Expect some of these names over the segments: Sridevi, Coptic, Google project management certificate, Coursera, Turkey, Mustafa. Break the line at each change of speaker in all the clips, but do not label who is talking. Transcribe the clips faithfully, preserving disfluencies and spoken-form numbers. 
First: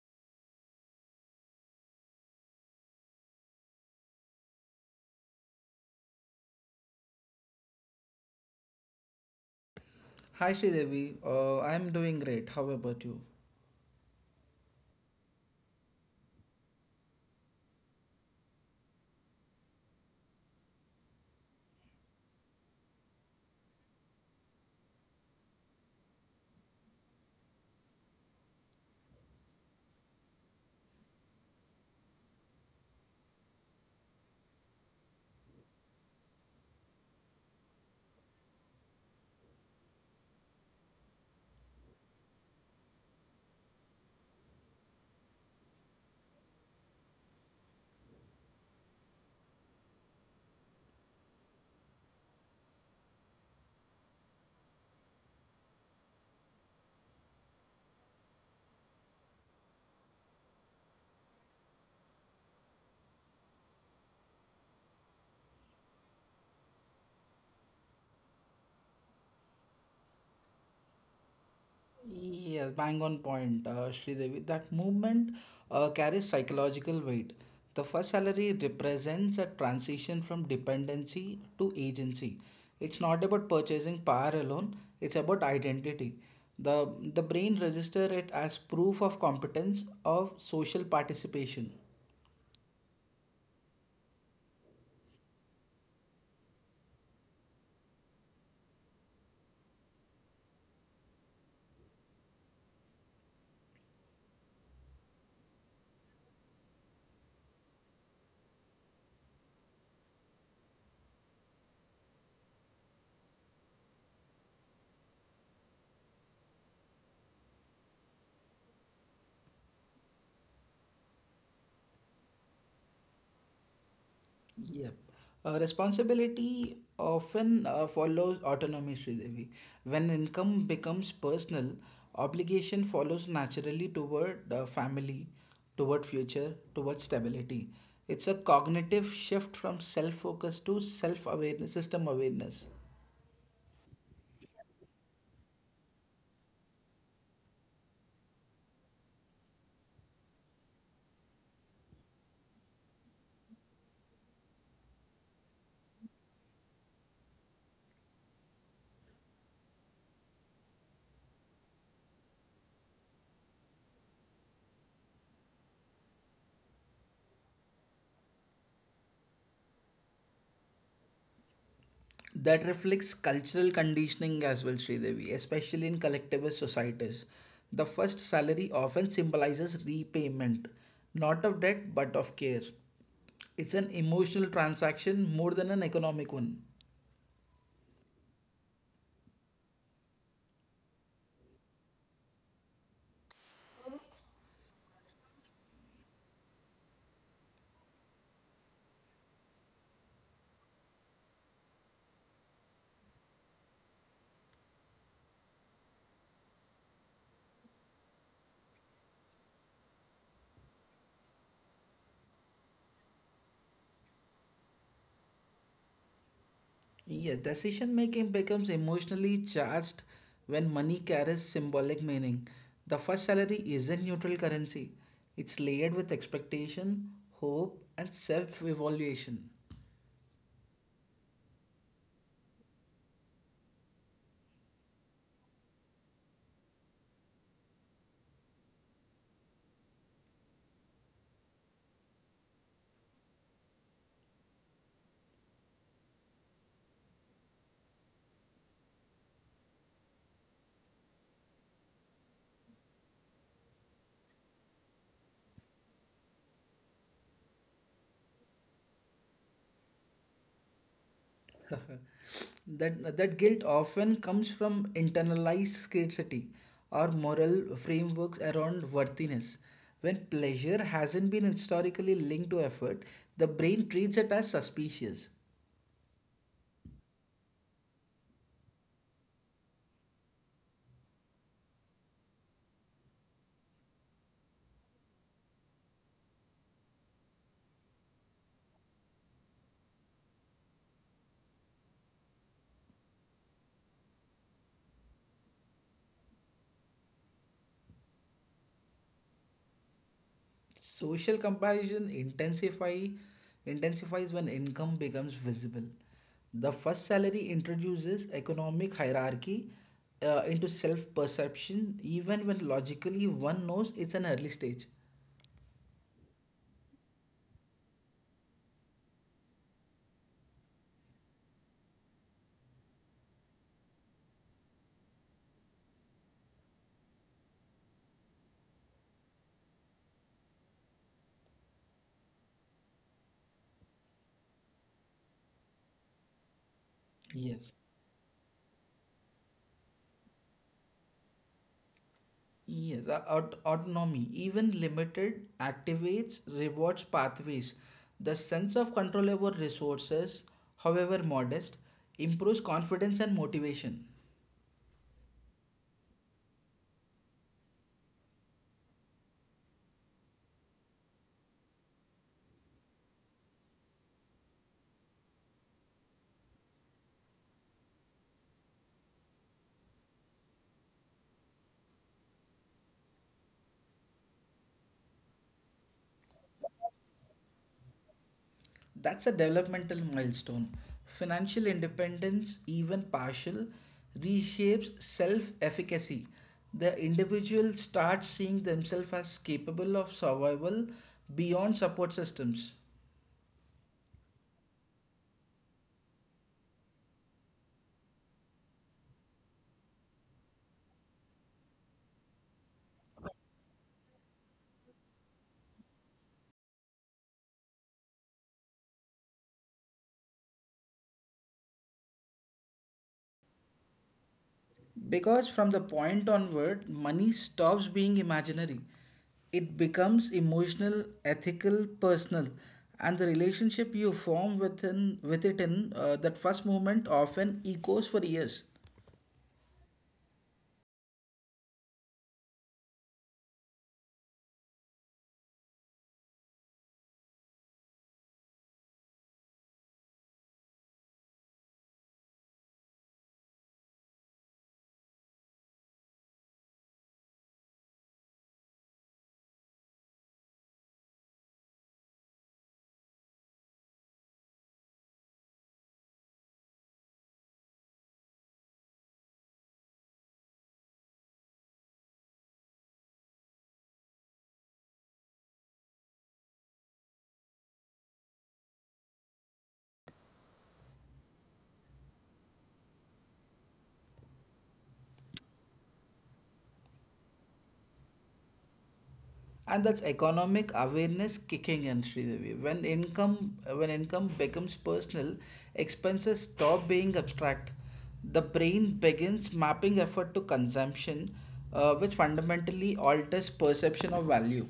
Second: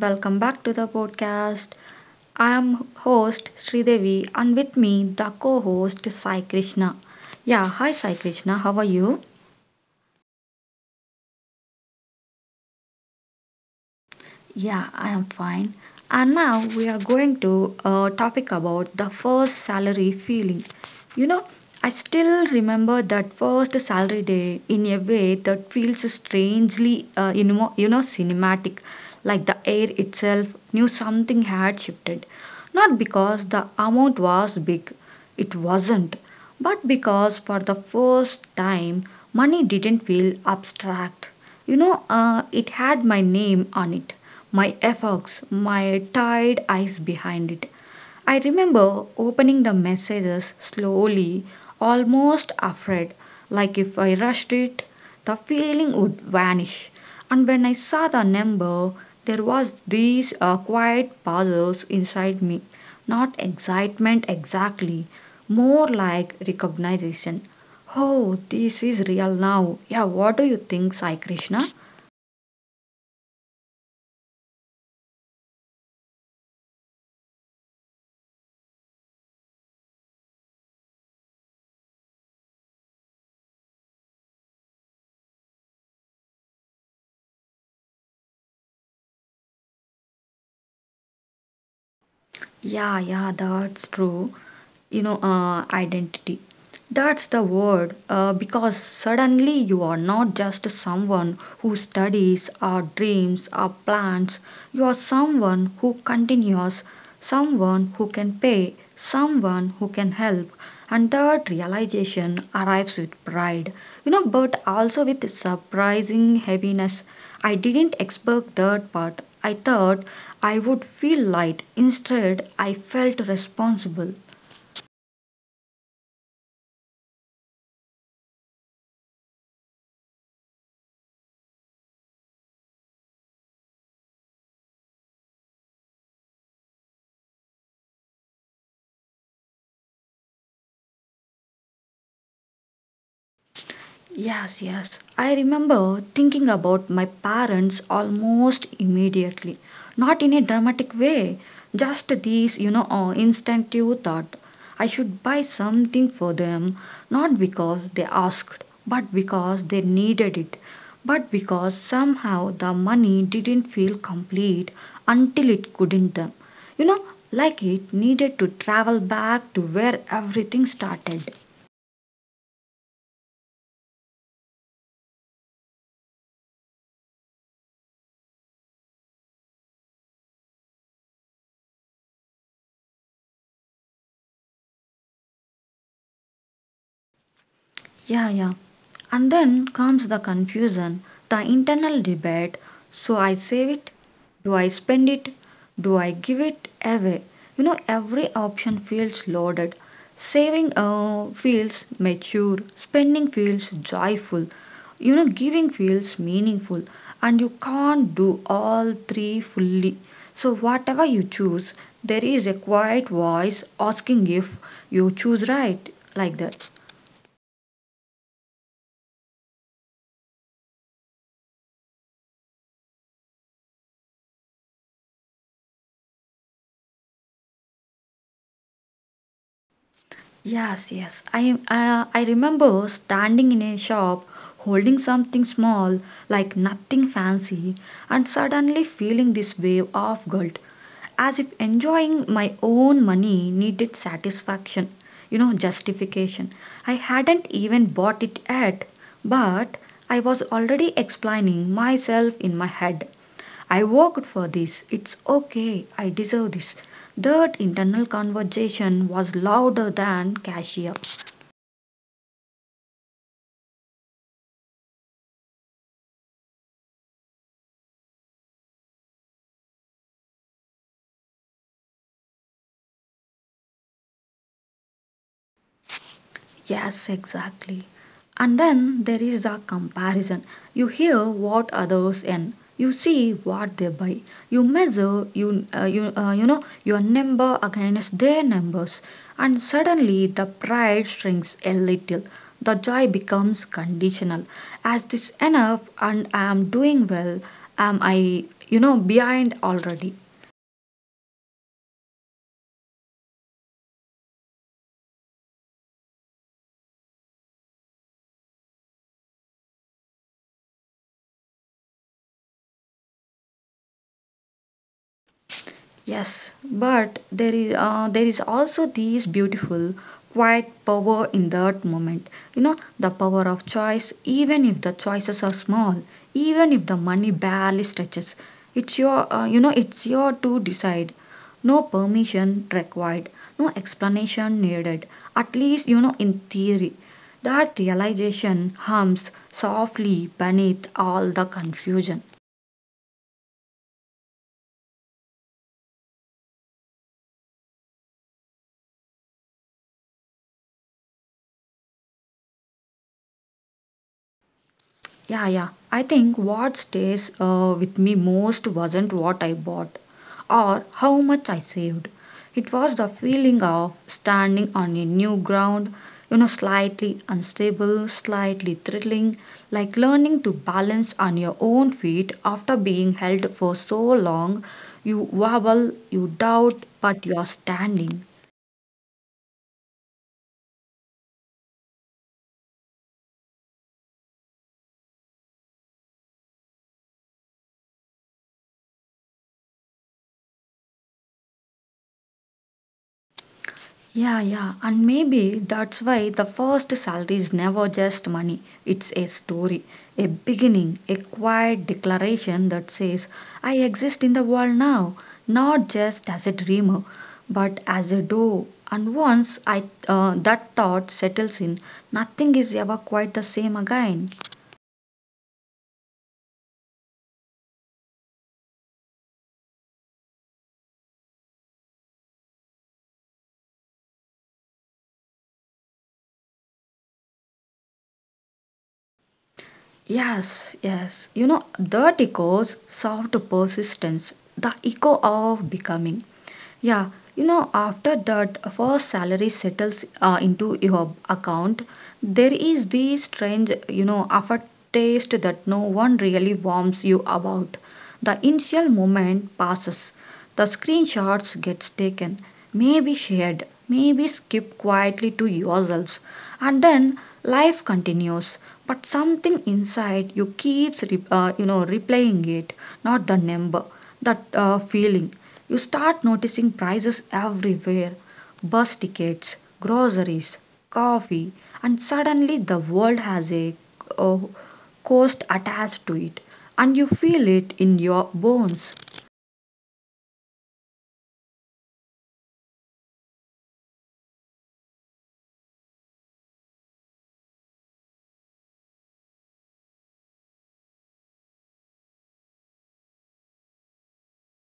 welcome back to the podcast. I am host Sridevi and with me the co-host Sai Krishna. Yeah, hi Sai Krishna, how are you?
Hi Sridevi, uh, I am doing great. How about you?
Yeah, I am fine. And now we are going to a topic about the first salary feeling. You know, I still remember that first salary day in a way that feels strangely, uh, you know, you know, cinematic. Like the air itself knew something had shifted. Not because the amount was big, it wasn't, but because for the first time, money didn't feel abstract. You know, uh, it had my name on it, my efforts, my tired eyes behind it. I remember opening the messages slowly, almost afraid, like if I rushed it, the feeling would vanish. And when I saw the number, there was these uh, quiet pauses inside me, not excitement exactly, more like recognition. Oh, this is real now. Yeah, what do you think, Sai Krishna?
Yes, bang on point, uh, Sridevi. That movement uh, carries psychological weight. The first salary represents a transition from dependency to agency. It's not about purchasing power alone, it's about identity. The, the brain registers it as proof of competence of social participation.
Yeah, yeah, that's true. You know, uh, identity. That's the word, uh, because suddenly you are not just someone who studies or dreams or plans. You are someone who continues, someone who can pay, someone who can help. And that realization arrives with pride, you know, but also with surprising heaviness. I didn't expect that part. I thought I would feel light. Instead, I felt responsible.
Yeah. Uh, responsibility often uh, follows autonomy, Sridevi. When income becomes personal, obligation follows naturally toward uh, family, toward future, toward stability. It's a cognitive shift from self focus to self awareness, system awareness.
Yes, yes. I remember thinking about my parents almost immediately. Not in a dramatic way, just this, you know, uh, instinctive thought. I should buy something for them, not because they asked, but because they needed it, but because somehow the money didn't feel complete until it couldn't them. You know, like it needed to travel back to where everything started.
That reflects cultural conditioning as well, Sridevi, especially in collectivist societies. The first salary often symbolizes repayment, not of debt but of care. It's an emotional transaction more than an economic one.
Yeah, yeah. And then comes the confusion, the internal debate. So I save it, do I spend it, do I give it away? You know, every option feels loaded. Saving uh, feels mature, spending feels joyful, you know, giving feels meaningful, and you can't do all three fully. So, whatever you choose, there is a quiet voice asking if you choose right, like that.
Yeah, decision making becomes emotionally charged when money carries symbolic meaning. The first salary isn't neutral currency, it's layered with expectation, hope, and self evaluation.
Yes, yes. I uh, I remember standing in a shop holding something small, like nothing fancy, and suddenly feeling this wave of guilt, as if enjoying my own money needed satisfaction, you know, justification. I hadn't even bought it yet, but I was already explaining myself in my head. I worked for this. It's okay. I deserve this. That internal conversation was louder than cashier.
That, that guilt often comes from internalized scarcity or moral frameworks around worthiness. When pleasure hasn't been historically linked to effort, the brain treats it as suspicious.
Yes, exactly. And then there is the comparison. You hear what others earn, you see what they buy, you measure you uh, you uh, you know your number against their numbers, and suddenly the pride shrinks a little. The joy becomes conditional. As this enough, and I am doing well. Am I you know behind already?
Social comparison intensify intensifies when income becomes visible. The first salary introduces economic hierarchy uh, into self-perception, even when logically one knows it's an early stage.
Yes, but there is uh, there is also this beautiful quiet power in that moment. You know, the power of choice, even if the choices are small, even if the money barely stretches, it's your uh, you know it's your to decide. No permission required, no explanation needed. At least you know in theory.
Yes.
That realization hums softly beneath all the confusion.
Yes, uh, aut- autonomy, even limited, activates rewards pathways. The sense of control over resources, however modest, improves confidence and motivation.
Yeah, yeah. I think what stays uh, with me most wasn't what I bought or how much I saved. It was the feeling of standing on a new ground, you know, slightly unstable, slightly thrilling, like learning to balance on your own feet after being held for so long. You wobble, you doubt, but you are standing.
That's a developmental milestone. Financial independence, even partial, reshapes self efficacy. The individual starts seeing themselves as capable of survival beyond support systems.
Yeah, yeah, and maybe that's why the first salary is never just money. It's a story, a beginning, a quiet declaration that says, I exist in the world now, not just as a dreamer, but as a door. And once I, uh, that thought settles in, nothing is ever quite the same again.
Because from the point onward, money stops being imaginary. It becomes emotional, ethical, personal, and the relationship you form within with it in uh, that first moment often echoes for years.
Yes, yes. You know, that echoes soft persistence, the echo of becoming. Yeah, you know, after that first salary settles uh, into your account, there is this strange, you know, aftertaste that no one really warns you about. The initial moment passes. The screenshots gets taken, maybe shared, maybe skipped quietly to yourselves, and then life continues, but something inside you keeps re- uh, you know replaying it, not the number, that uh, feeling. You start noticing prices everywhere: bus tickets, groceries, coffee. And suddenly the world has a uh, cost attached to it, and you feel it in your bones.
And that's economic awareness kicking in, Sridevi. When income when income becomes personal, expenses stop being abstract. The brain begins mapping effort to consumption, uh, which fundamentally alters perception of value.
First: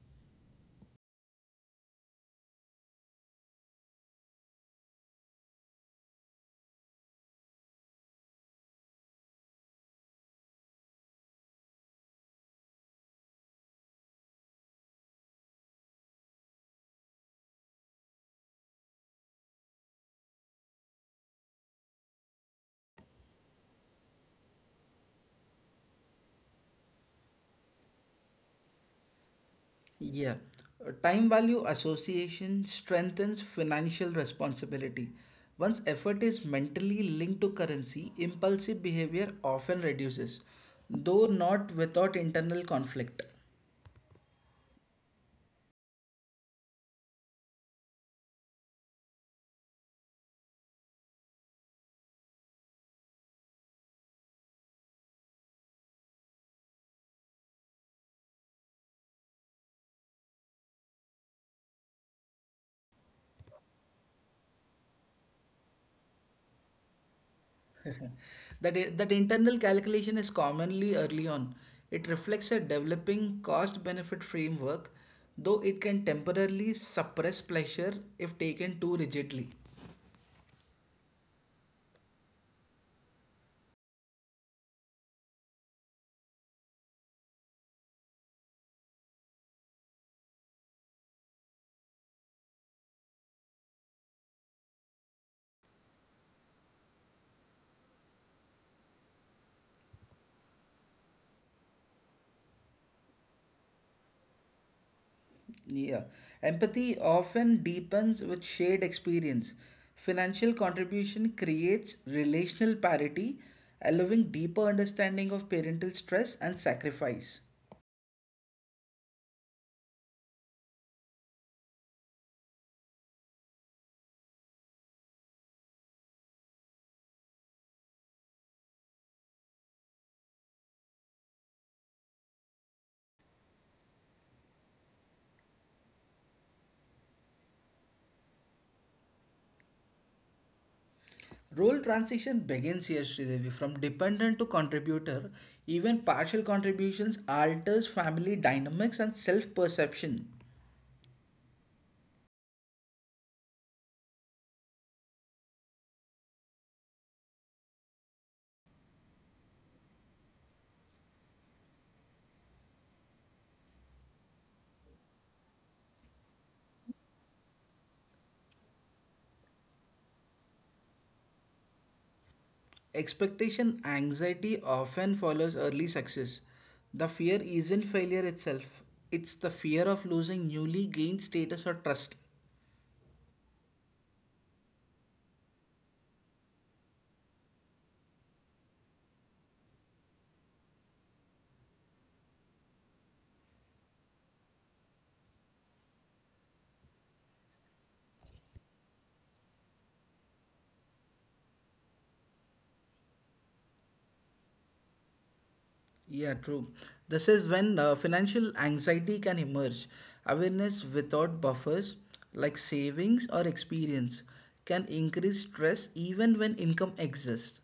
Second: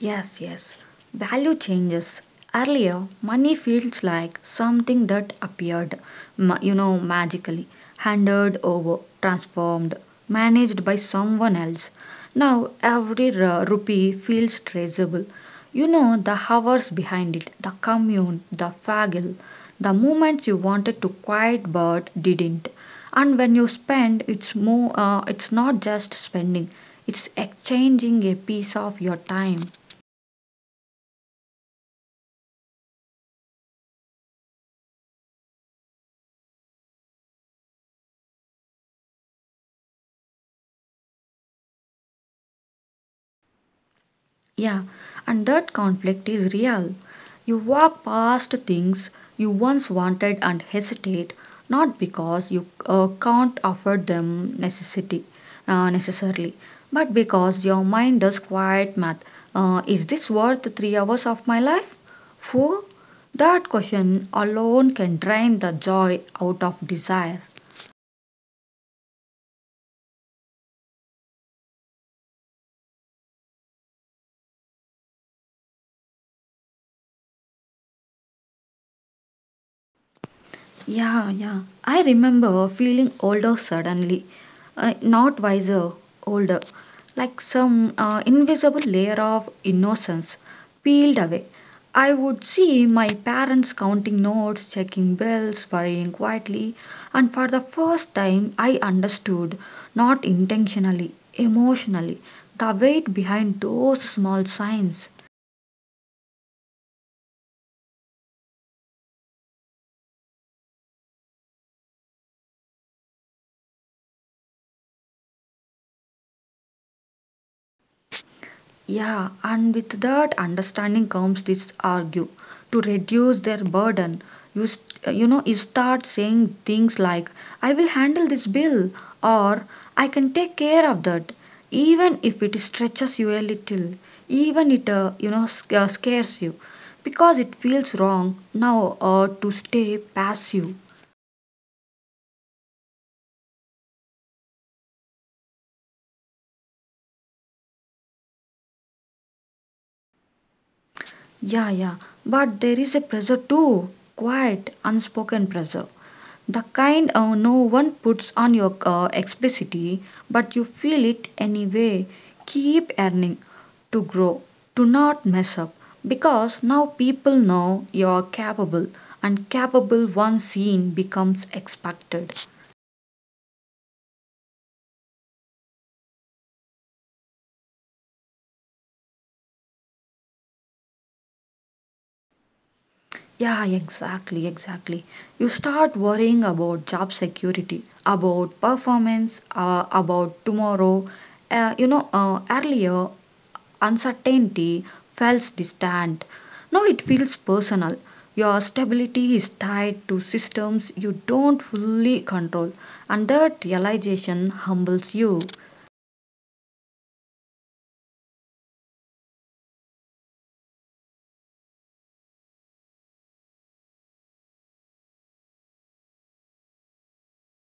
Yes, yes. Value changes. Earlier, money feels like something that appeared, ma- you know, magically, handed over, transformed, managed by someone else. Now, every ru- rupee feels traceable. You know the hours behind it, the commune, the faggle, the moments you wanted to quiet but didn't. And when you spend, it's more. Uh, it's not just spending; it's exchanging a piece of your time.
Yeah. Uh, Time value association strengthens financial responsibility. Once effort is mentally linked to currency, impulsive behavior often reduces, though not without internal conflict.
Yeah, and that conflict is real. You walk past things you once wanted and hesitate, not because you uh, can't afford them necessity, uh, necessarily, but because your mind does quiet math. Uh, is this worth three hours of my life? Four? That question alone can drain the joy out of desire.
That i- that internal calculation is commonly early on. It reflects a developing cost-benefit framework, though it can temporarily suppress pleasure if taken too rigidly.
Yeah, yeah. I remember feeling older suddenly. Uh, not wiser, older. Like some uh, invisible layer of innocence peeled away. I would see my parents counting notes, checking bills, worrying quietly, and for the first time I understood, not intentionally, emotionally, the weight behind those small signs.
Yeah. Empathy often deepens with shared experience. Financial contribution creates relational parity, allowing deeper understanding of parental stress and sacrifice.
Yeah, and with that understanding comes this argue to reduce their burden. You, st- you know, you start saying things like, I will handle this bill or I can take care of that, even if it stretches you a little, even it, uh, you know, sc- uh, scares you because it feels wrong now uh, to stay passive.
Role transition begins here, Sridevi, from dependent to contributor. Even partial contributions alters family dynamics and self-perception.
Yeah, yeah, but there is a pressure too, quiet, unspoken pressure. The kind uh, no one puts on your uh, explicitly, but you feel it anyway. Keep earning to grow. Do not mess up because now people know you're capable, and capable once seen becomes expected.
Expectation anxiety often follows early success. The fear isn't failure itself. It's the fear of losing newly gained status or trust.
Yeah, exactly, exactly. You start worrying about job security, about performance, uh, about tomorrow. Uh, you know, uh, earlier uncertainty feels distant. Now it feels personal. Your stability is tied to systems you don't fully control, and that realization humbles you.
Yeah, true. This is when uh, financial anxiety can emerge. Awareness without buffers, like savings or experience, can increase stress even when income exists.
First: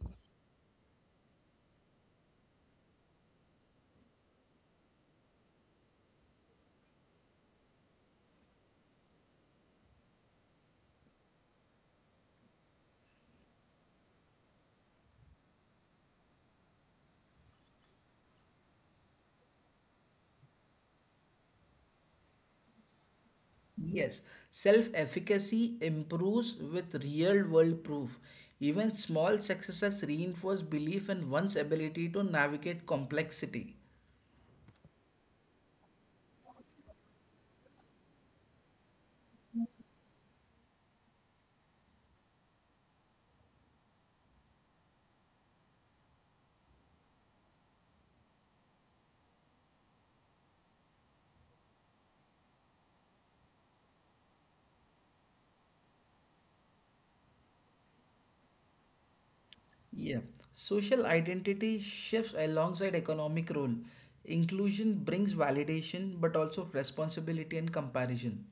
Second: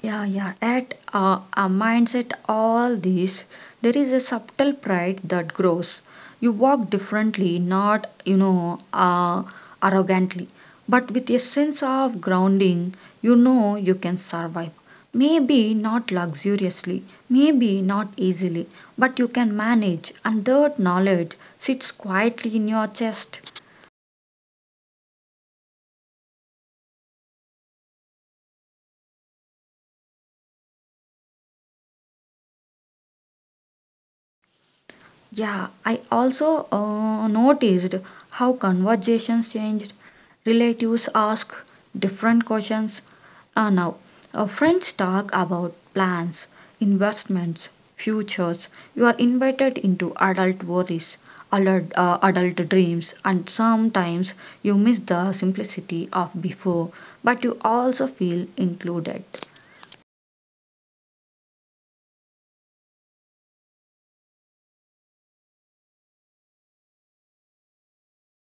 Yeah, yeah. At uh, our mindset, all this, there is a subtle pride that grows. You walk differently, not, you know, uh, arrogantly, but with a sense of grounding, you know you can survive. Maybe not luxuriously, maybe not easily, but you can manage, and that knowledge sits quietly in your chest.
Yes, self efficacy improves with real world proof. Even small successes reinforce belief in one's ability to navigate complexity.
Yeah, I also uh, noticed how conversations changed. Relatives ask different questions uh, now. Uh, friends talk about plans, investments, futures. You are invited into adult worries, alert, uh, adult dreams, and sometimes you miss the simplicity of before, but you also feel included.
Yeah, social identity shifts alongside economic role. Inclusion brings validation but also responsibility and comparison.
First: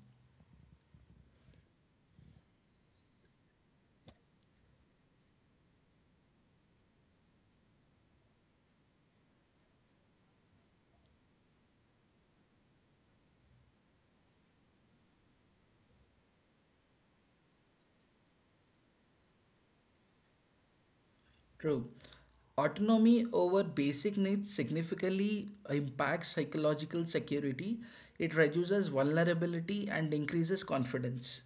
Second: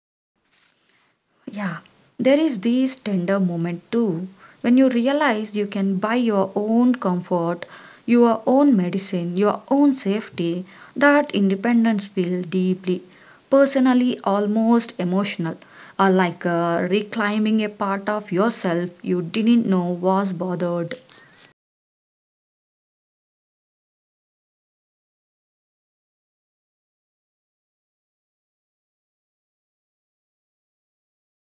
Yeah, there is this tender moment too when you realize you can buy your own comfort, your own medicine, your own safety. That independence feels deeply, personally, almost emotional, or like uh, reclaiming a part of yourself you didn't know was bothered.
True. Autonomy over basic needs significantly impacts psychological security. It reduces vulnerability and increases confidence.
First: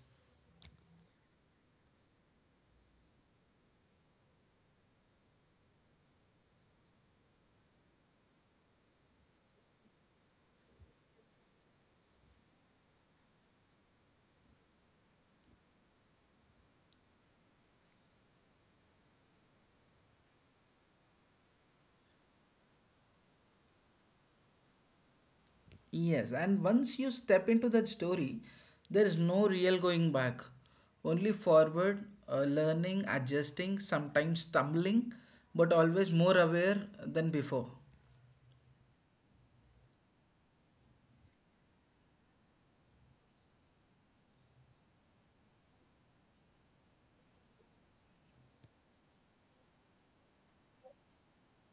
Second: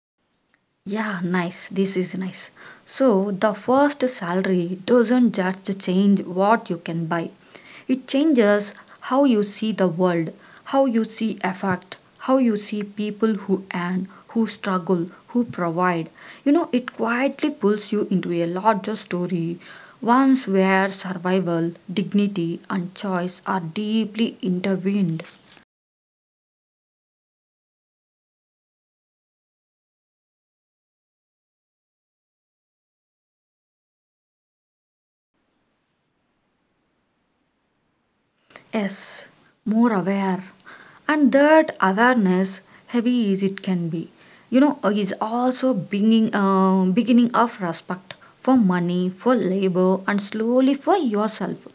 Yeah, nice. This is nice. So, the first salary doesn't just change what you can buy, it changes how you see the world, how you see effect, how you see people who earn, who struggle, who provide. You know, it quietly pulls you into a larger story, ones where survival, dignity, and choice are deeply intertwined.
Yes, and once you step into that story, there is no real going back. Only forward, uh, learning, adjusting, sometimes stumbling, but always more aware than before.
Yes, more aware, and that awareness, heavy as it can be, you know uh, is also beginning uh, beginning of respect for money, for labor, and slowly for yourself.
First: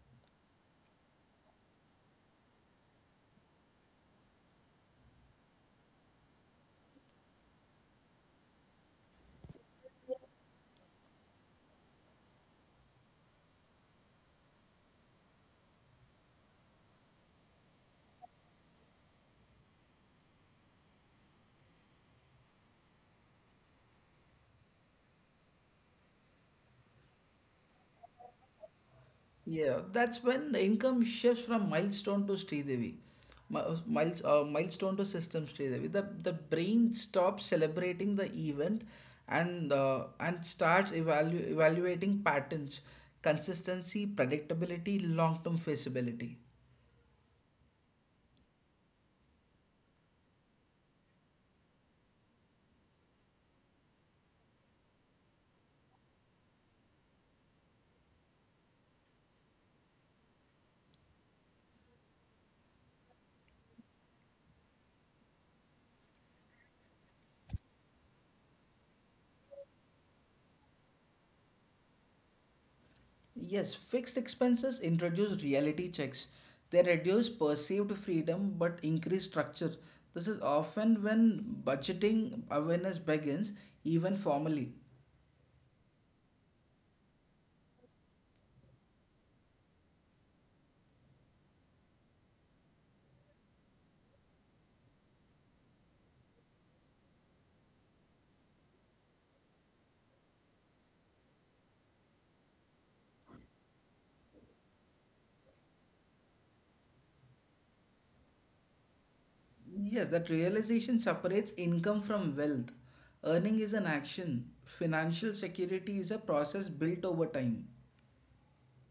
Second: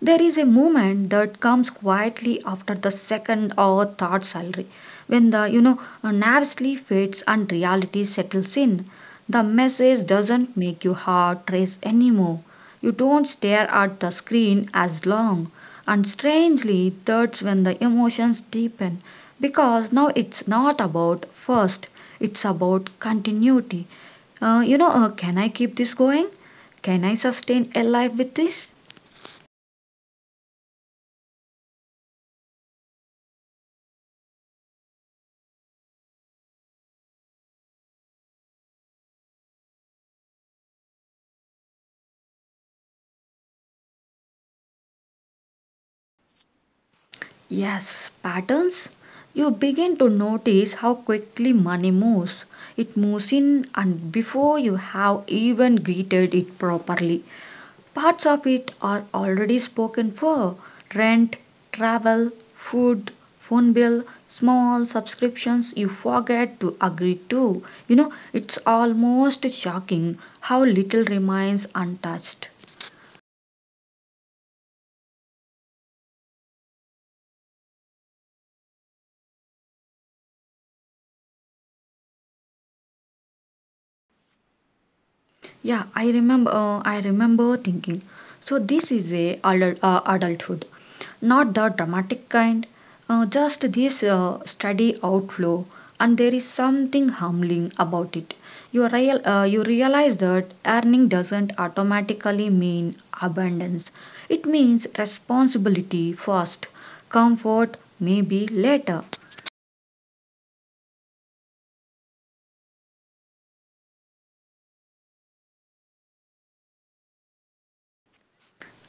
There is a moment that comes quietly after the second or third salary when the you know nervously fades and reality settles in. The message doesn't make your heart race anymore. You don't stare at the screen as long. And strangely, that's when the emotions deepen because now it's not about first, it's about continuity. Uh, you know, uh, can I keep this going? Can I sustain a life with this?
Yeah, that's when the income shifts from milestone to Sridevi. Mi- Miles, uh, milestone to system, Sridevi. The, the brain stops celebrating the event and uh, and starts evalu- evaluating patterns, consistency, predictability, long-term feasibility.
Yes, patterns. You begin to notice how quickly money moves. It moves in, and before you have even greeted it properly, parts of it are already spoken for: rent, travel, food, phone bill, small subscriptions you forget to agree to. You know, it's almost shocking how little remains untouched.
Yes, fixed expenses introduce reality checks. They reduce perceived freedom but increase structure. This is often when budgeting awareness begins, even formally.
Yeah, I remember. Uh, I remember thinking, so this is a adult, uh, adulthood, not the dramatic kind, uh, just this uh, steady outflow, and there is something humbling about it. You real, uh, you realize that earning doesn't automatically mean abundance. It means responsibility first, comfort maybe later.
Yes, that realization separates income from wealth. Earning is an action, financial security is a process built over time.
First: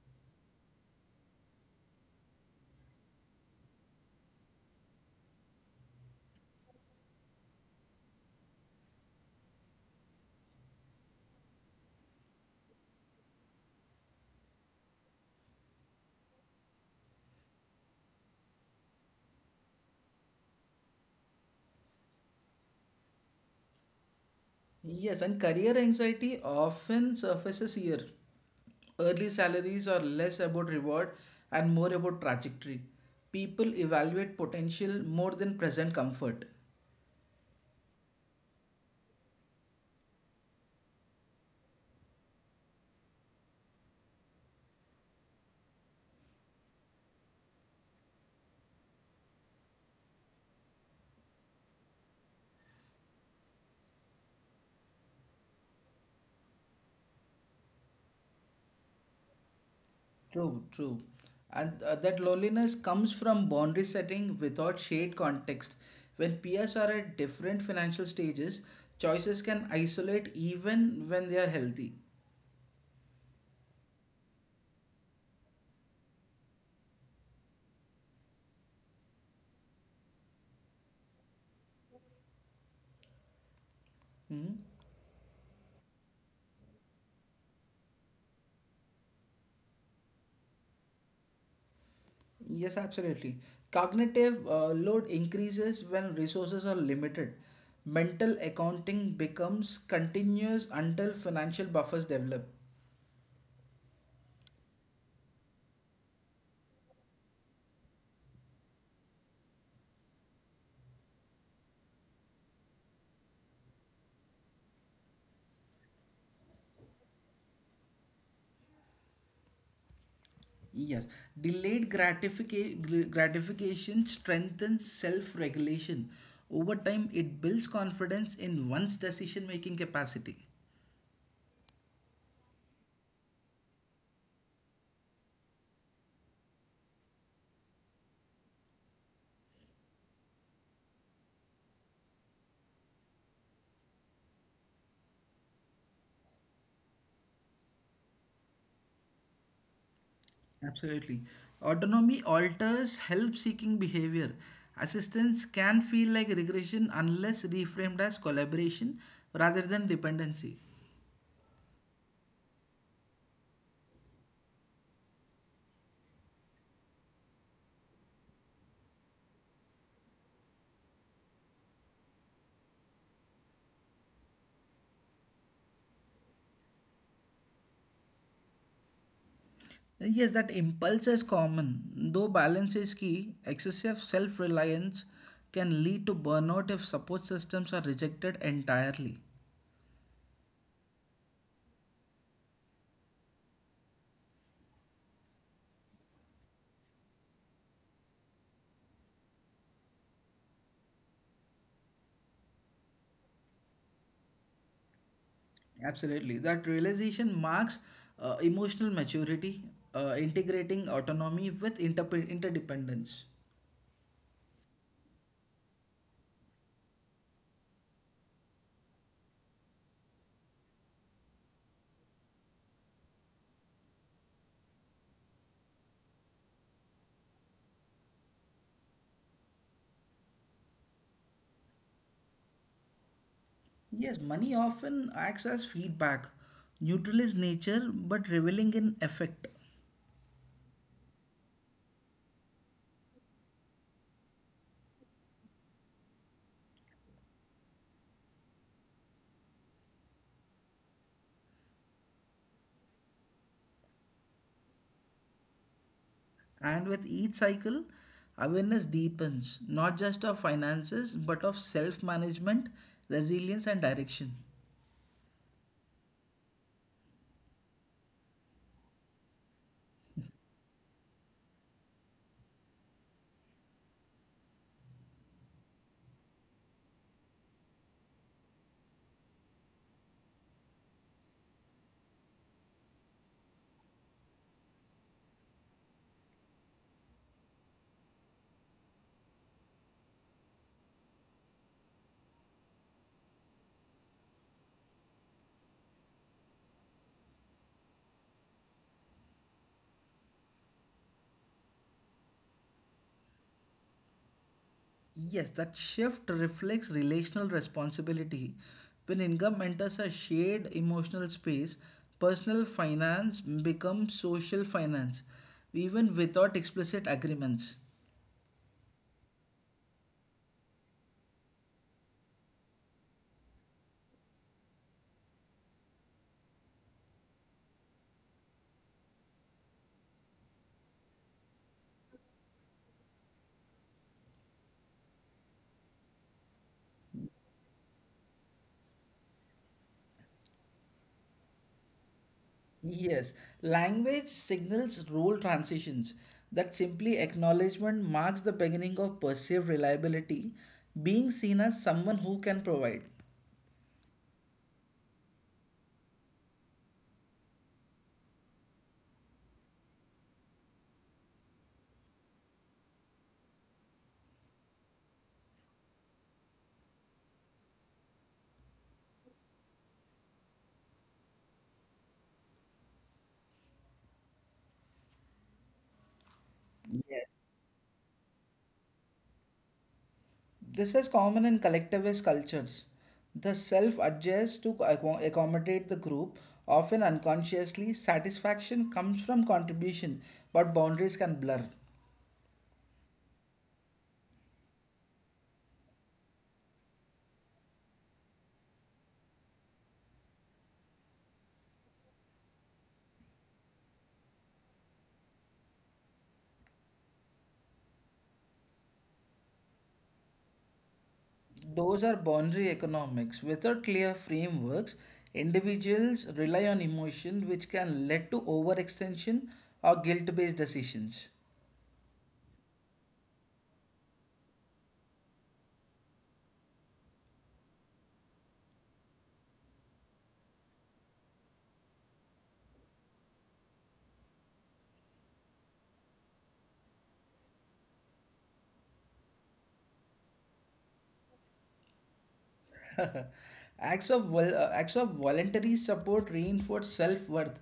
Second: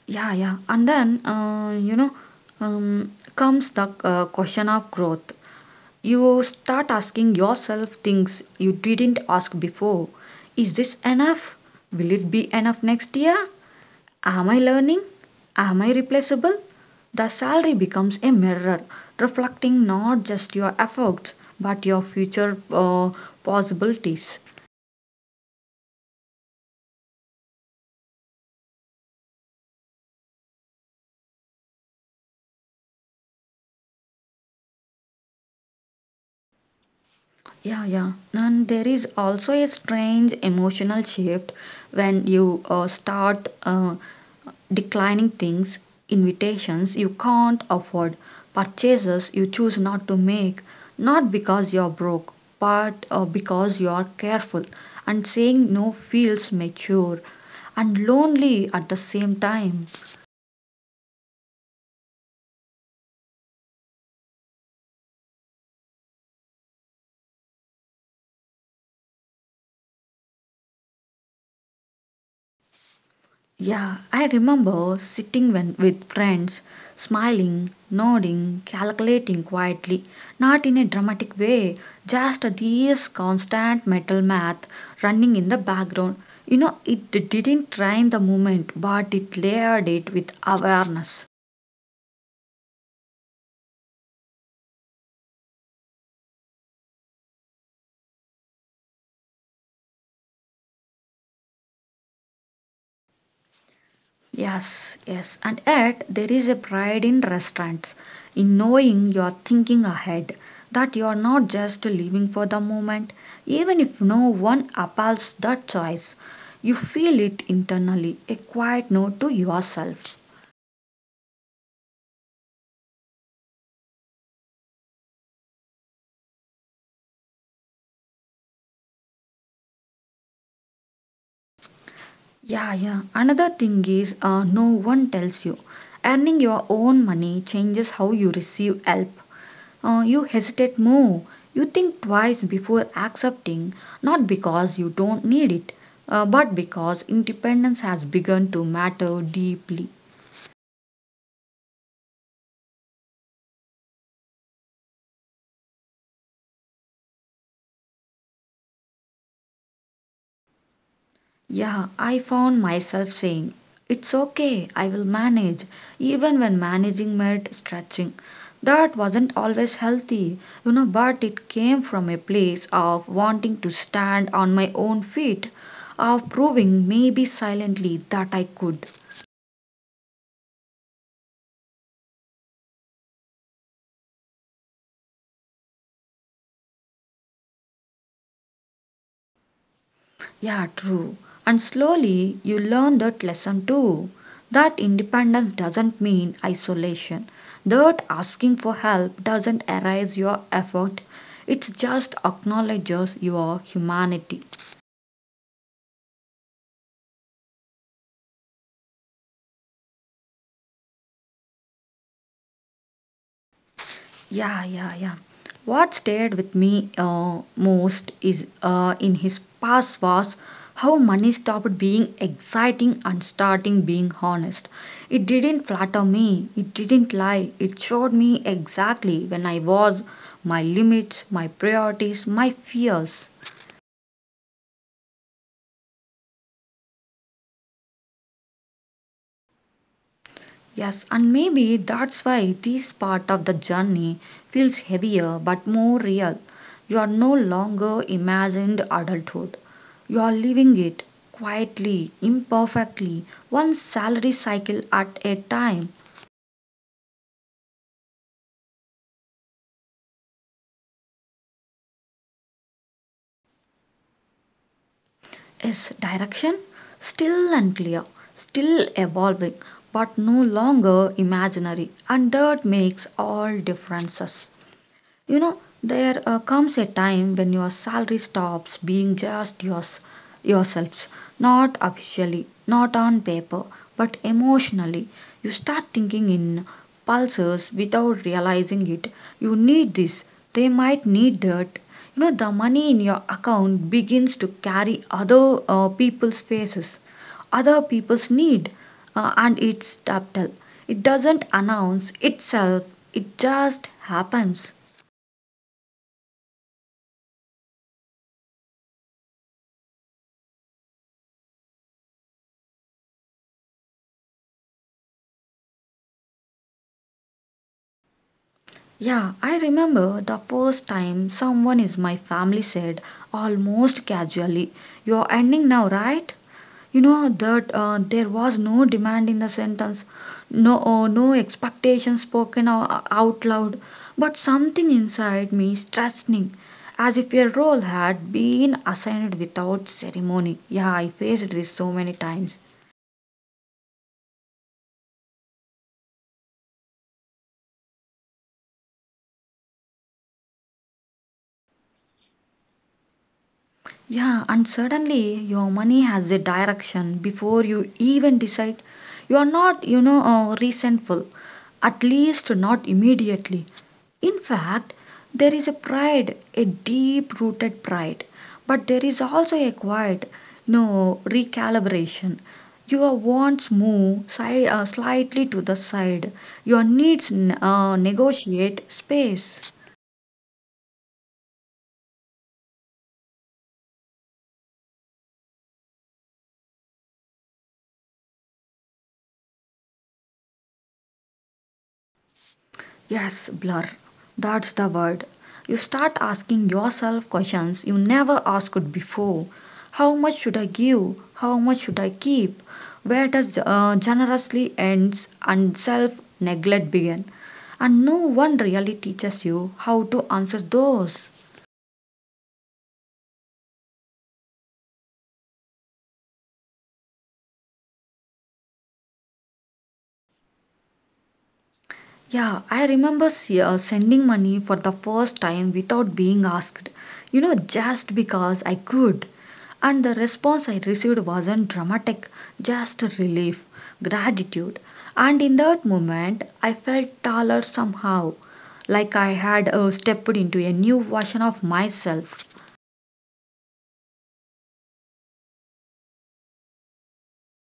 Yeah, yeah, and then uh, you know um, comes the uh, question of growth. You start asking yourself things you didn't ask before. Is this enough? Will it be enough next year? Am I learning? Am I replaceable? The salary becomes a mirror reflecting not just your efforts but your future uh, possibilities.
Yes, and career anxiety often surfaces here. Early salaries are less about reward and more about trajectory. People evaluate potential more than present comfort.
Yeah, yeah. And there is also a strange emotional shift when you uh, start uh, declining things, invitations you can't afford, purchases you choose not to make, not because you're broke, but uh, because you are careful. And saying no feels mature and lonely at the same time.
True, true. And uh, that loneliness comes from boundary setting without shared context. When peers are at different financial stages, choices can isolate even when they are healthy.
Yeah, I remember sitting when, with friends, smiling, nodding, calculating quietly, not in a dramatic way, just this constant mental
Hmm?
math running in the background. You know, it didn't train the movement, but it layered it with awareness.
Yes, absolutely. Cognitive uh, load increases when resources are limited. Mental accounting becomes continuous until financial buffers develop.
Yes, yes. And yet, there is a pride in restaurants, in knowing you're thinking ahead, that you're not just living for the moment. Even if no one appals that choice, you feel it internally, a quiet note to yourself.
Yes, delayed gratifica- gratification strengthens self regulation. Over time, it builds confidence in one's decision making capacity.
Yeah, yeah. Another thing is, uh, no one tells you. Earning your own money changes how you receive help. Uh, you hesitate more. You think twice before accepting, not because you don't need it, uh, but because independence has begun to matter deeply.
Absolutely. Autonomy alters help seeking behavior. Assistance can feel like regression unless reframed as collaboration rather than dependency.
Yeah, I found myself saying, "It's okay, I will manage," even when managing meant stretching. That wasn't always healthy, you know, but it came from a place of wanting to stand on my own feet, of proving maybe silently that I could.
And yes, that impulse is common, though balance is key. Excessive self reliance can lead to burnout if support systems are rejected entirely.
Yeah, true. And slowly you learn that lesson too. That independence doesn't mean isolation. That asking for help doesn't erase your effort. It just acknowledges your humanity.
Absolutely. That realization marks uh, emotional maturity, uh, integrating autonomy with interpe- interdependence.
Yeah, yeah, yeah. What stayed with me uh, most is, uh, in his past, was how money stopped being exciting and starting being honest. It didn't flatter me, it didn't lie, it showed me exactly when I was, my limits, my priorities, my fears.
Yes, money often acts as feedback. Neutral is nature, but revealing in effect.
Yes, and maybe that's why this part of the journey feels heavier but more real. You are no longer imagined adulthood. You are living it quietly, imperfectly, one salary cycle at a time.
And with each cycle, awareness deepens, not just of finances, but of self management, resilience, and direction.
Yes, direction still unclear, still evolving, but no longer imaginary, and that makes all differences. You know, there uh, comes a time when your salary stops being just yours, yourselves, not officially, not on paper, but emotionally. You start thinking in pulses without realizing it. You need this, they might need that. You know, the money in your account begins to carry other uh, people's faces, other people's need, uh, and it's subtle. It doesn't announce itself, it just happens.
Yes, that shift reflects relational responsibility. When income enters a shared emotional space, personal finance becomes social finance, even without explicit agreements.
Yeah, I remember the first time someone in my family said, almost casually, "You're ending now, right?" You know that, uh, there was no demand in the sentence, no, uh, no expectation spoken o- out loud, but something inside me stressing, as if a role had been assigned without ceremony. Yeah, I faced this so many times.
Yes, language signals role transitions that simply acknowledgement marks the beginning of perceived reliability, being seen as someone who can provide.
Yeah, and suddenly your money has a direction before you even decide. You are not, you know, uh, resentful, at least not immediately. In fact, there is a pride, a deep rooted pride, but there is also a quiet, you know, recalibration. Your wants move si- uh, slightly to the side, your
Yes.
needs n- uh, negotiate space.
This is common in collectivist cultures. The self adjusts to acco- accommodate the group, often unconsciously. Satisfaction comes from contribution, but boundaries can blur.
Yes, blur. That's the word. You start asking yourself questions you never asked before. How much should I give? How much should I keep? Where does uh, generously ends and self neglect begin? And no one really teaches you how to answer those.
Those are boundary economics. Without clear frameworks, individuals rely on emotion, which can lead to overextension or guilt-based decisions.
Yeah, I remember s- uh, sending money for the first time without being asked, you know, just because I could. And the response I received wasn't dramatic, just relief, gratitude. And in that moment, I felt taller somehow, like I had uh, stepped into a new version of myself.
acts of vol- uh, acts of voluntary support reinforce self-worth.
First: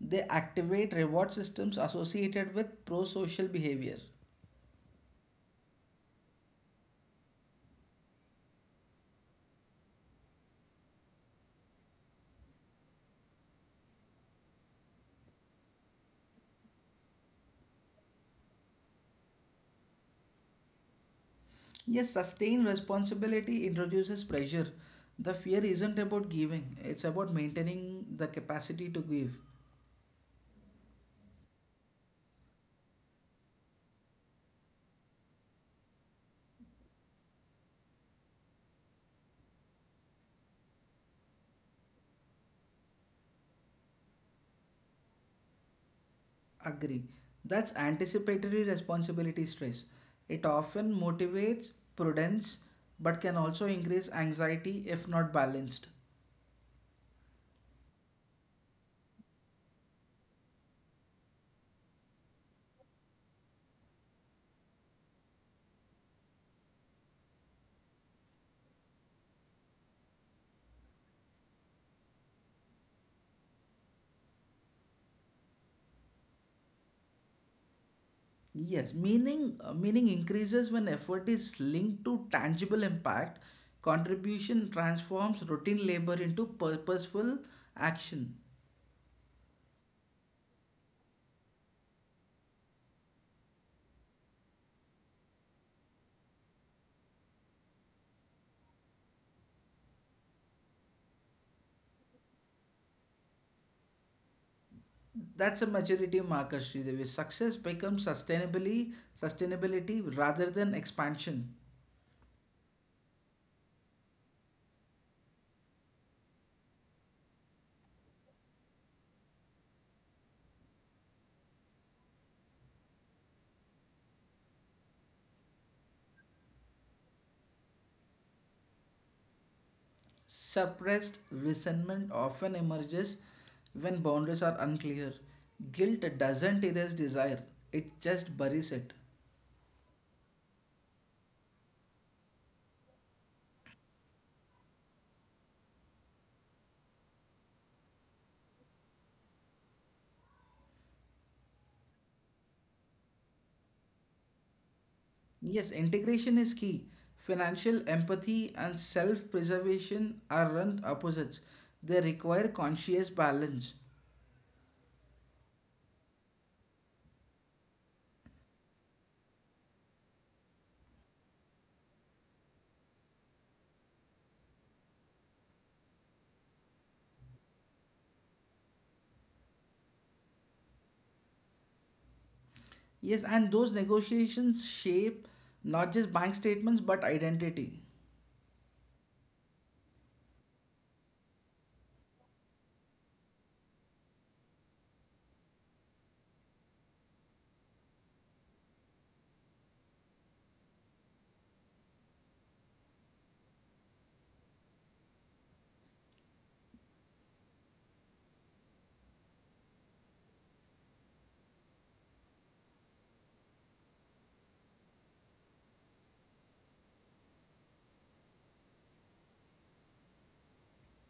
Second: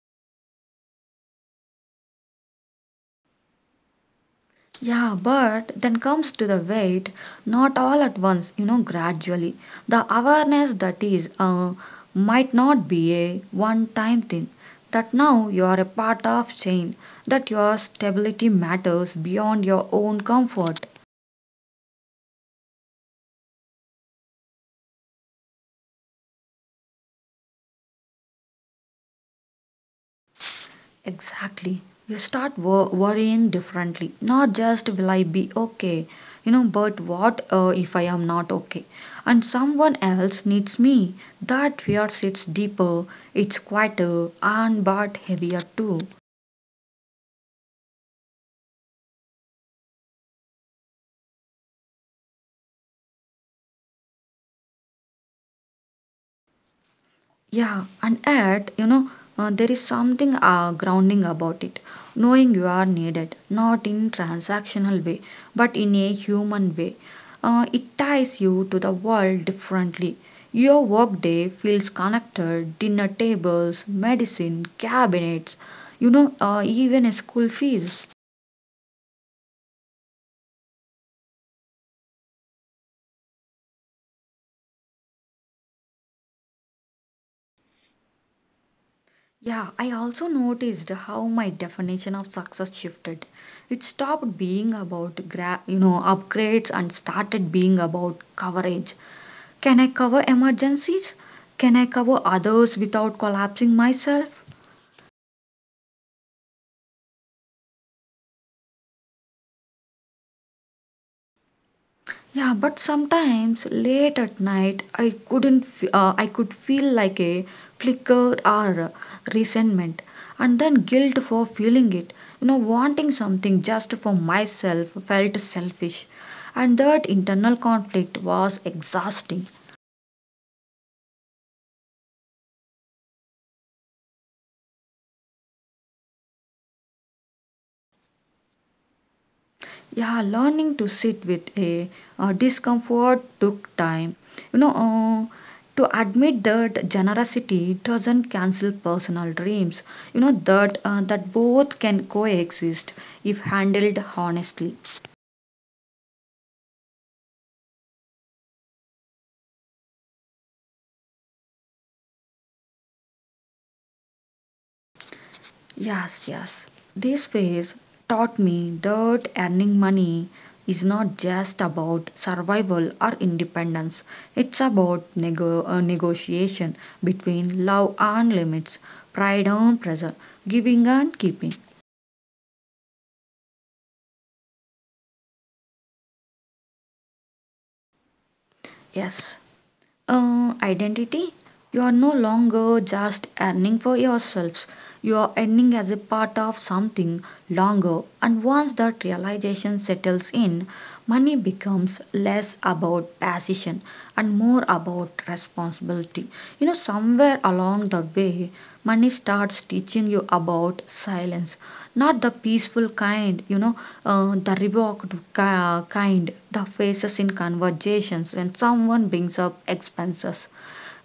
They activate reward systems associated with pro-social behavior.
Yeah, but then comes to the weight, not all at once, you know, gradually. The awareness that is, uh, might not be a one time thing, that now you are a part of chain, that your stability matters beyond your own comfort.
Yes, sustained responsibility introduces pressure. The fear isn't about giving; it's about maintaining the capacity to give.
Exactly. You start wor- worrying differently. Not just will I be okay, you know, but what, uh, if I am not okay? And someone else needs me. That fear sits deeper, it's quieter, and but heavier too.
Agree. That's anticipatory responsibility stress. It often motivates prudence but can also increase anxiety if not balanced.
Yeah, and yet, you know, uh, there is something uh, grounding about it. Knowing you are needed, not in transactional way, but in a human way. Uh, it ties you to the world differently. Your workday feels connected, dinner tables, medicine, cabinets, you know, uh, even school fees.
Yes, meaning uh, meaning increases when effort is linked to tangible impact. Contribution transforms routine labor into purposeful action.
Yeah, I also noticed how my definition of success shifted. It stopped being about gra- you know, upgrades, and started being about coverage. Can I cover emergencies? Can I cover others without collapsing myself?
That's a maturity marker, Sridevi. Success becomes sustainably sustainability rather than expansion.
Yeah, but sometimes late at night I couldn't f- uh, I could feel like a flicker or resentment and then guilt for feeling it. You know, wanting something just for myself felt selfish and that internal conflict was exhausting.
Suppressed resentment often emerges when boundaries are unclear. Guilt doesn't erase desire, it just buries it.
Yeah, learning to sit with a, uh discomfort took time. You know, uh, to admit that generosity doesn't cancel personal dreams. You know that, uh, that both can coexist if handled honestly.
Yes, integration is key. Financial empathy and self preservation are run opposites. They require conscious balance.
Yes, yes. This phase taught me that earning money is not just about survival or independence. It's about nego- uh, negotiation between love and limits, pride and pressure, giving and keeping.
Yes, and those negotiations shape not just bank statements but identity.
Yes. Uh, identity. You are no longer just earning for yourselves, you are earning as a part of something longer, and once that realization settles in, money becomes less about passion and more about responsibility. You know, somewhere along the way money starts teaching you about silence, not the peaceful kind, you know, uh, the revoked ki- kind, the faces in conversations when someone brings up expenses,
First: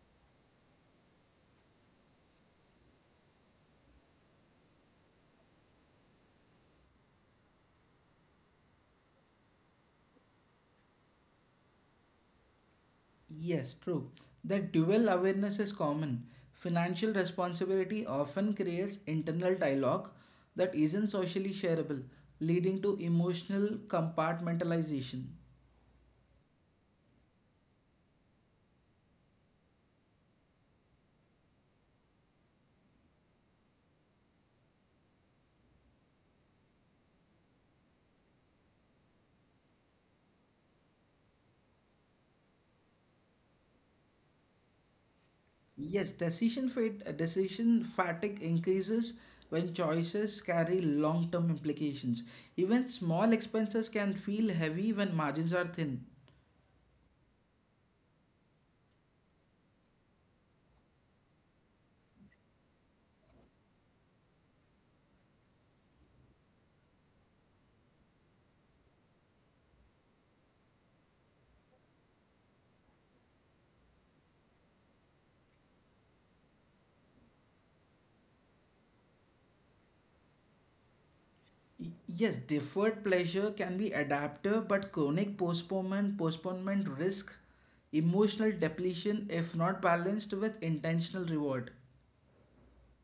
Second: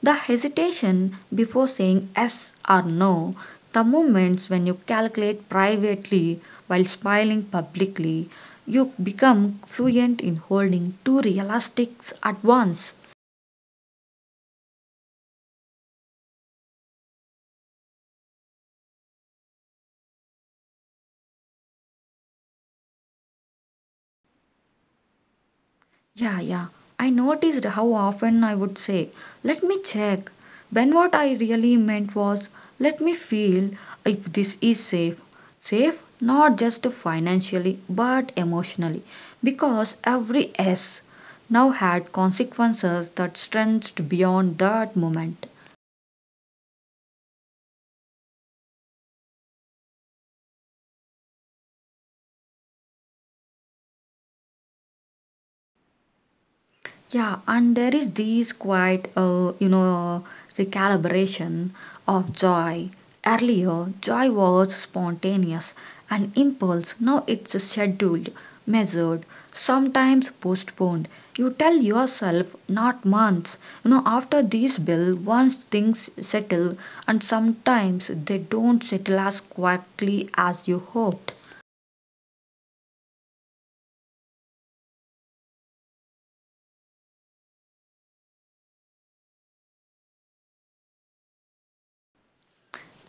the hesitation before saying yes or no, the moments when you calculate privately while smiling publicly. You become fluent in holding two realistics at once.
Yes, true. That dual awareness is common. Financial responsibility often creates internal dialogue that isn't socially shareable, leading to emotional compartmentalization.
Yeah, yeah. I noticed how often I would say, "Let me check," when what I really meant was, "Let me feel if this is safe." Safe not just financially but emotionally, because every S now had consequences that stretched beyond that moment.
Yes, decision fat- decision fatigue increases when choices carry long-term implications. Even small expenses can feel heavy when margins are thin.
Yeah, and there is this quite, uh, you know, recalibration of joy. Earlier, joy was spontaneous, an impulse. Now it's scheduled, measured, sometimes postponed. You tell yourself, not months. You know, after these bill, once things settle, and sometimes they don't settle as quickly as you hoped.
Y- Yes, deferred pleasure can be adaptive, but chronic postponement postponement risk emotional depletion if not balanced with intentional reward.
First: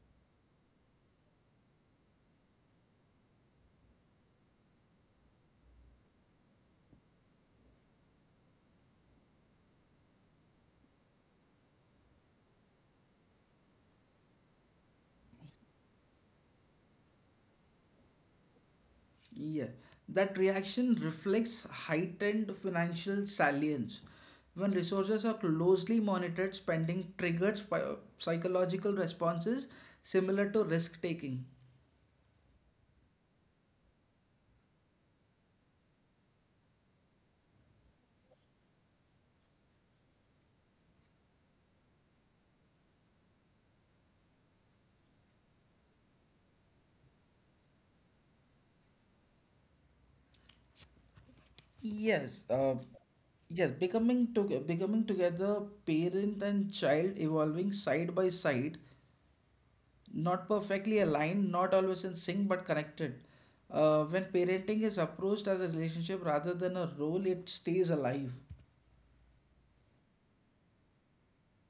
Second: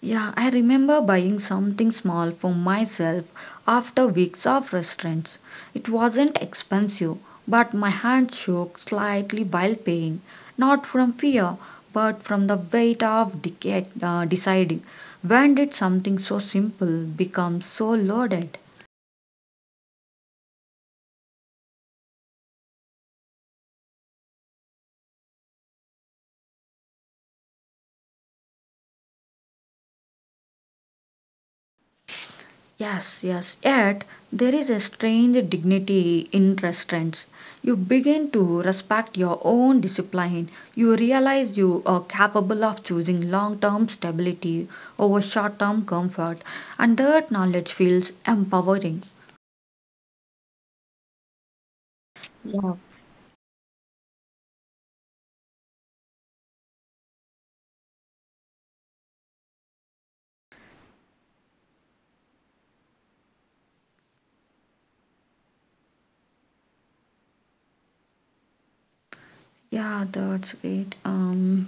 Yeah, I remember buying something small for myself after weeks of restaurants. It wasn't expensive, but my hand shook slightly while paying, not from fear, but from the weight of decade, uh, deciding. When did something so simple become so loaded?
Yeah, that reaction reflects heightened financial salience. When resources are closely monitored, spending triggers pi- psychological responses similar to risk taking.
Yes, yes. Yet there is a strange dignity in restaurants. You begin to respect your own discipline. You realize you are capable of choosing long term stability over short term comfort, and that knowledge feels empowering.
Yes, uh,
Yeah.
yes, becoming to becoming together, parent and child evolving side by side, not perfectly aligned, not always in sync, but connected. Uh, when parenting is approached as a relationship rather than a role, it stays alive.
Yeah, that's great. Um,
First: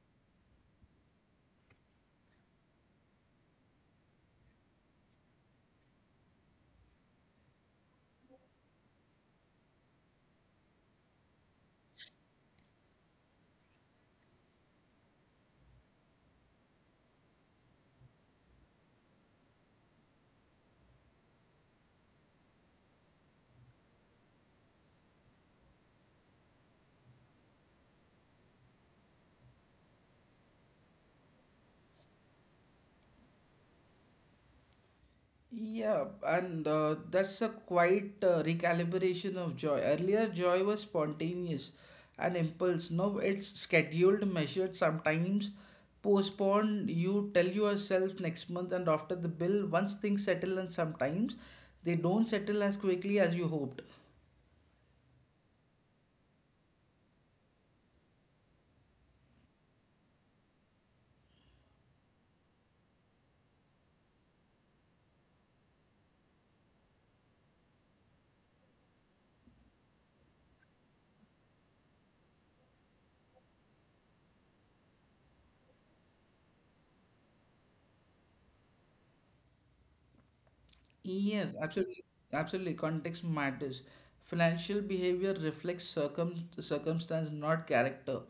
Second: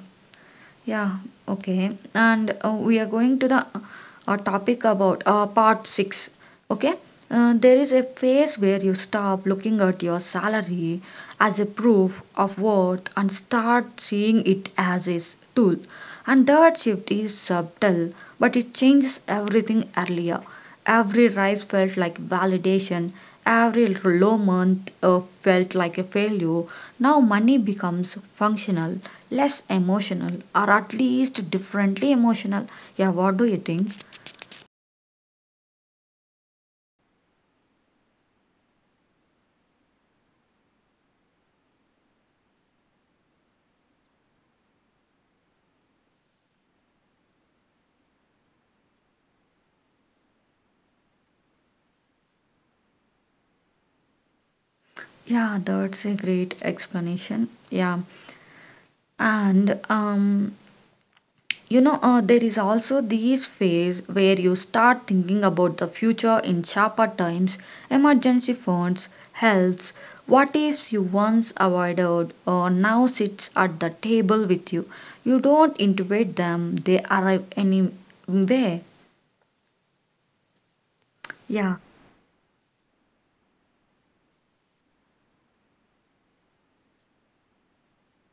Yeah, okay. And uh, we are going to the uh, topic about uh, part six. Okay, uh, there is a phase where you stop looking at your salary as a proof of worth and start seeing it as a s- tool. And that shift is subtle, but it changes everything earlier. Every rise felt like validation, every low month uh, felt like a failure. Now money becomes functional, less emotional, or at least differently emotional. Yeah, what do you think?
Yeah, and uh, that's a quite uh, recalibration of joy. Earlier, joy was spontaneous and impulse. Now it's scheduled, measured, sometimes postponed. You tell yourself next month and after the bill, once things settle, and sometimes they don't settle as quickly as you hoped.
Yeah, that's a great explanation. Yeah, and um you know, uh, there is also this phase where you start thinking about the future in sharper times, emergency funds, health, what ifs you once avoided or now sits at the table with you. You don't intuit them, they arrive anyway.
Yes,
Yeah.
absolutely. Absolutely. Context matters. Financial behavior reflects circum circumstance, not character.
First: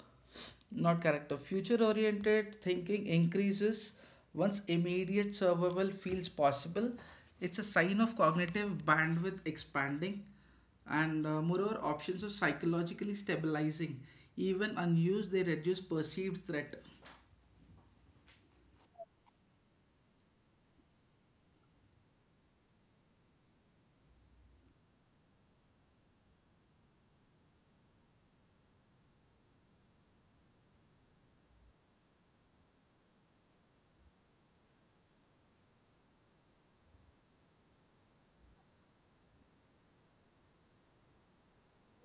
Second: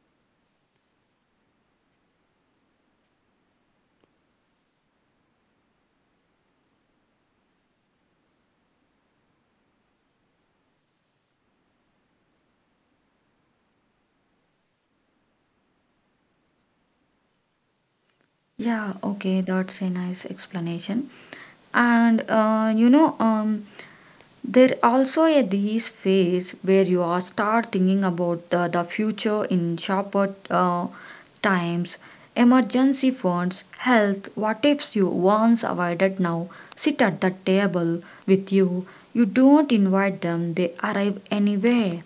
Not character. Future-oriented thinking increases once immediate survival feels possible. It's a sign of cognitive bandwidth expanding, and uh, moreover options are psychologically stabilizing. Even unused, they reduce perceived threat.
Yeah, okay, that's a nice explanation. And uh, you know, um, there also a this phase where you are start thinking about the, the future in sharper uh, times, emergency funds, health, what ifs you once avoided now sit at the table with you. You don't invite them, they arrive anyway.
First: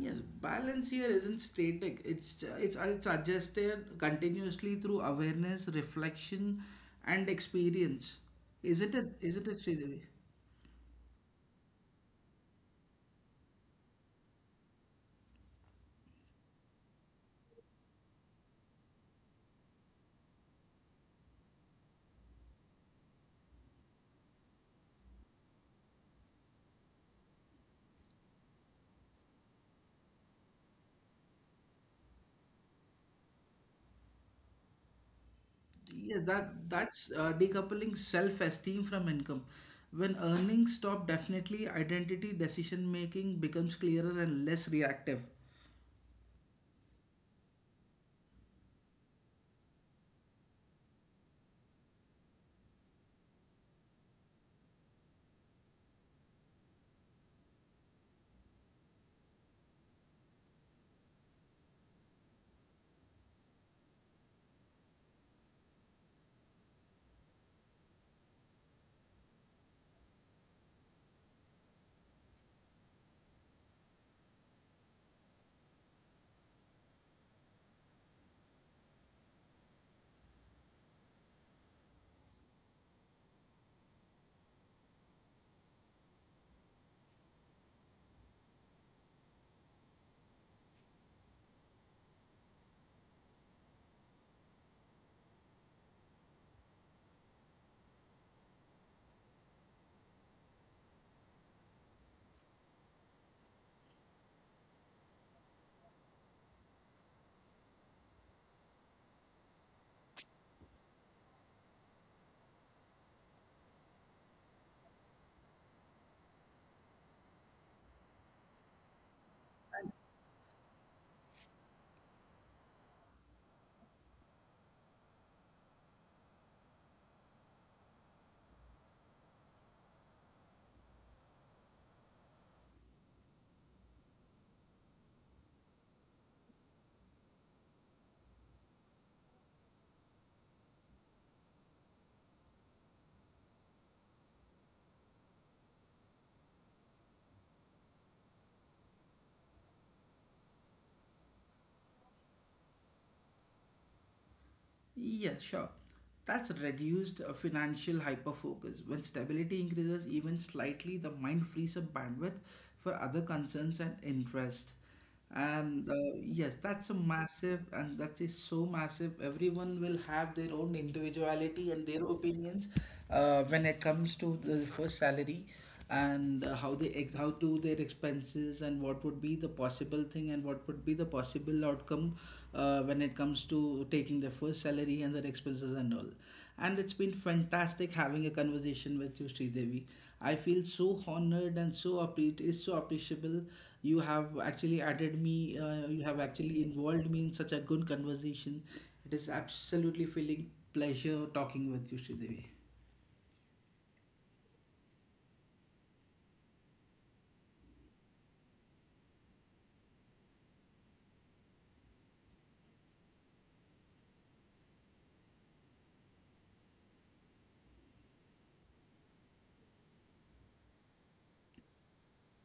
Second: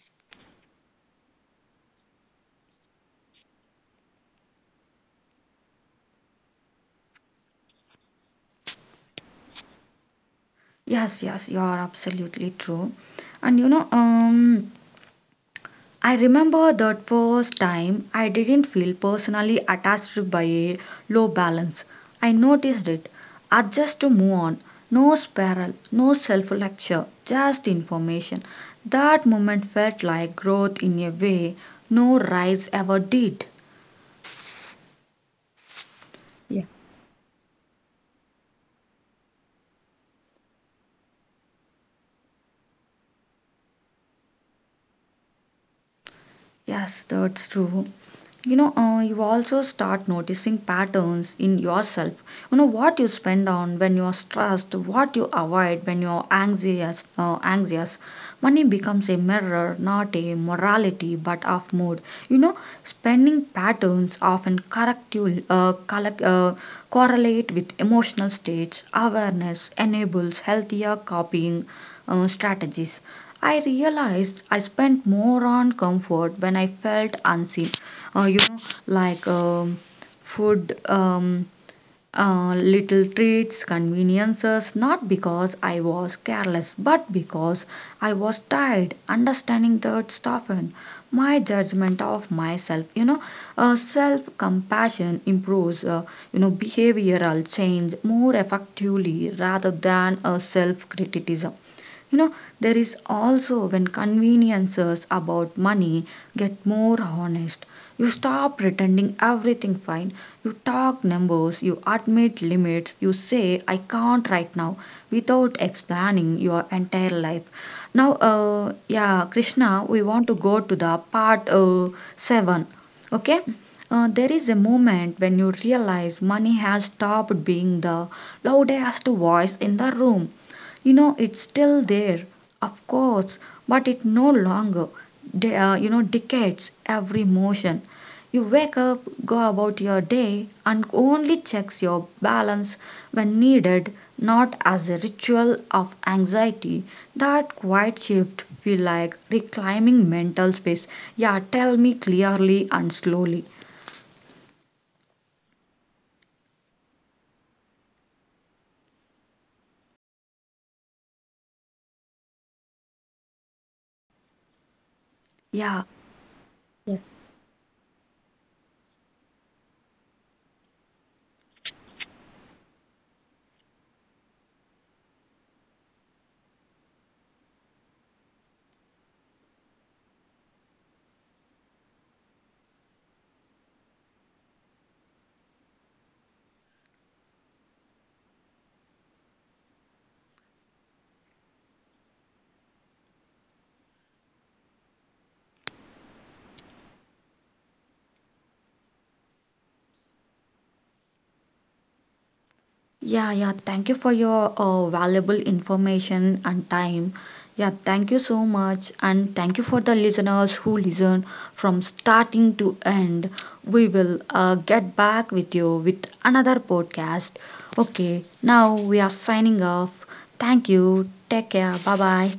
Yes, balance here isn't static. It's it's it's adjusted continuously through awareness, reflection, and experience. Isn't it? Isn't it, Sridevi?
Yes, yes, you are absolutely true. And you know, um, I remember that first time I didn't feel personally attached by a low balance. I noticed it. I just move on. No spiral, no self lecture, just information. That moment felt like growth in a way no rise ever did.
Yes, that
Yeah.
that's uh, decoupling self-esteem from income. When earnings stop, definitely identity decision making becomes clearer and less reactive.
Yes, that's true. You know, uh, you also start noticing patterns in yourself. You know what you spend on when you're stressed, what you avoid when you're anxious. Uh, anxious money becomes a mirror, not a morality, but of mood. You know, spending patterns often correct you, uh, collect, uh, correlate with emotional states. Awareness enables healthier copying uh, strategies. I realized I spent more on comfort when I felt unseen, uh, you know, like, um, food, um, uh, little treats, conveniences, not because I was careless, but because I was tired. Understanding that softened my judgment of myself. You know, uh, self compassion improves, uh, you know, behavioral change more effectively rather than a self criticism. You know, there is also when conveniences about money get more honest. You stop pretending everything fine. You talk numbers, you admit limits, you say I can't right now without explaining your entire life. Now, uh, yeah, Krishna, we want to go to the part uh, seven. Okay? Uh, there is a moment when you realize money has stopped being the loudest voice in the room. You know, it's still there, of course, but it no longer, de- uh, you know, dictates every motion. You wake up, go about your day, and only checks your balance when needed, not as a ritual of anxiety. That quiet shift feel like reclaiming mental space. Yeah, tell me clearly and slowly.
Yes, sure. That's reduced uh, financial hyperfocus. When stability increases even slightly, the mind frees up bandwidth for other concerns and interest. And
Yeah.
uh, yes, that's a massive, and that is so massive. Everyone will have their own individuality and their opinions uh, when it comes to the first salary and uh, how they ex how to their expenses and what would be the possible thing and what would be the possible outcome uh, when it comes to taking their first salary and their expenses and all. And it's been fantastic having a conversation with you, Sridevi. I feel so honored and so appre- it's so appreciable. You have actually added me, uh, you have actually involved me in such a good conversation. It is absolutely feeling pleasure talking with you, Sridevi.
Yeah, yeah. Thank you for your uh, valuable information and time. Yeah, thank you so much. And thank you for the listeners who listen from starting to end. We will uh, get back with you with another podcast. Okay, now we are signing off. Thank you. Take care. Bye bye.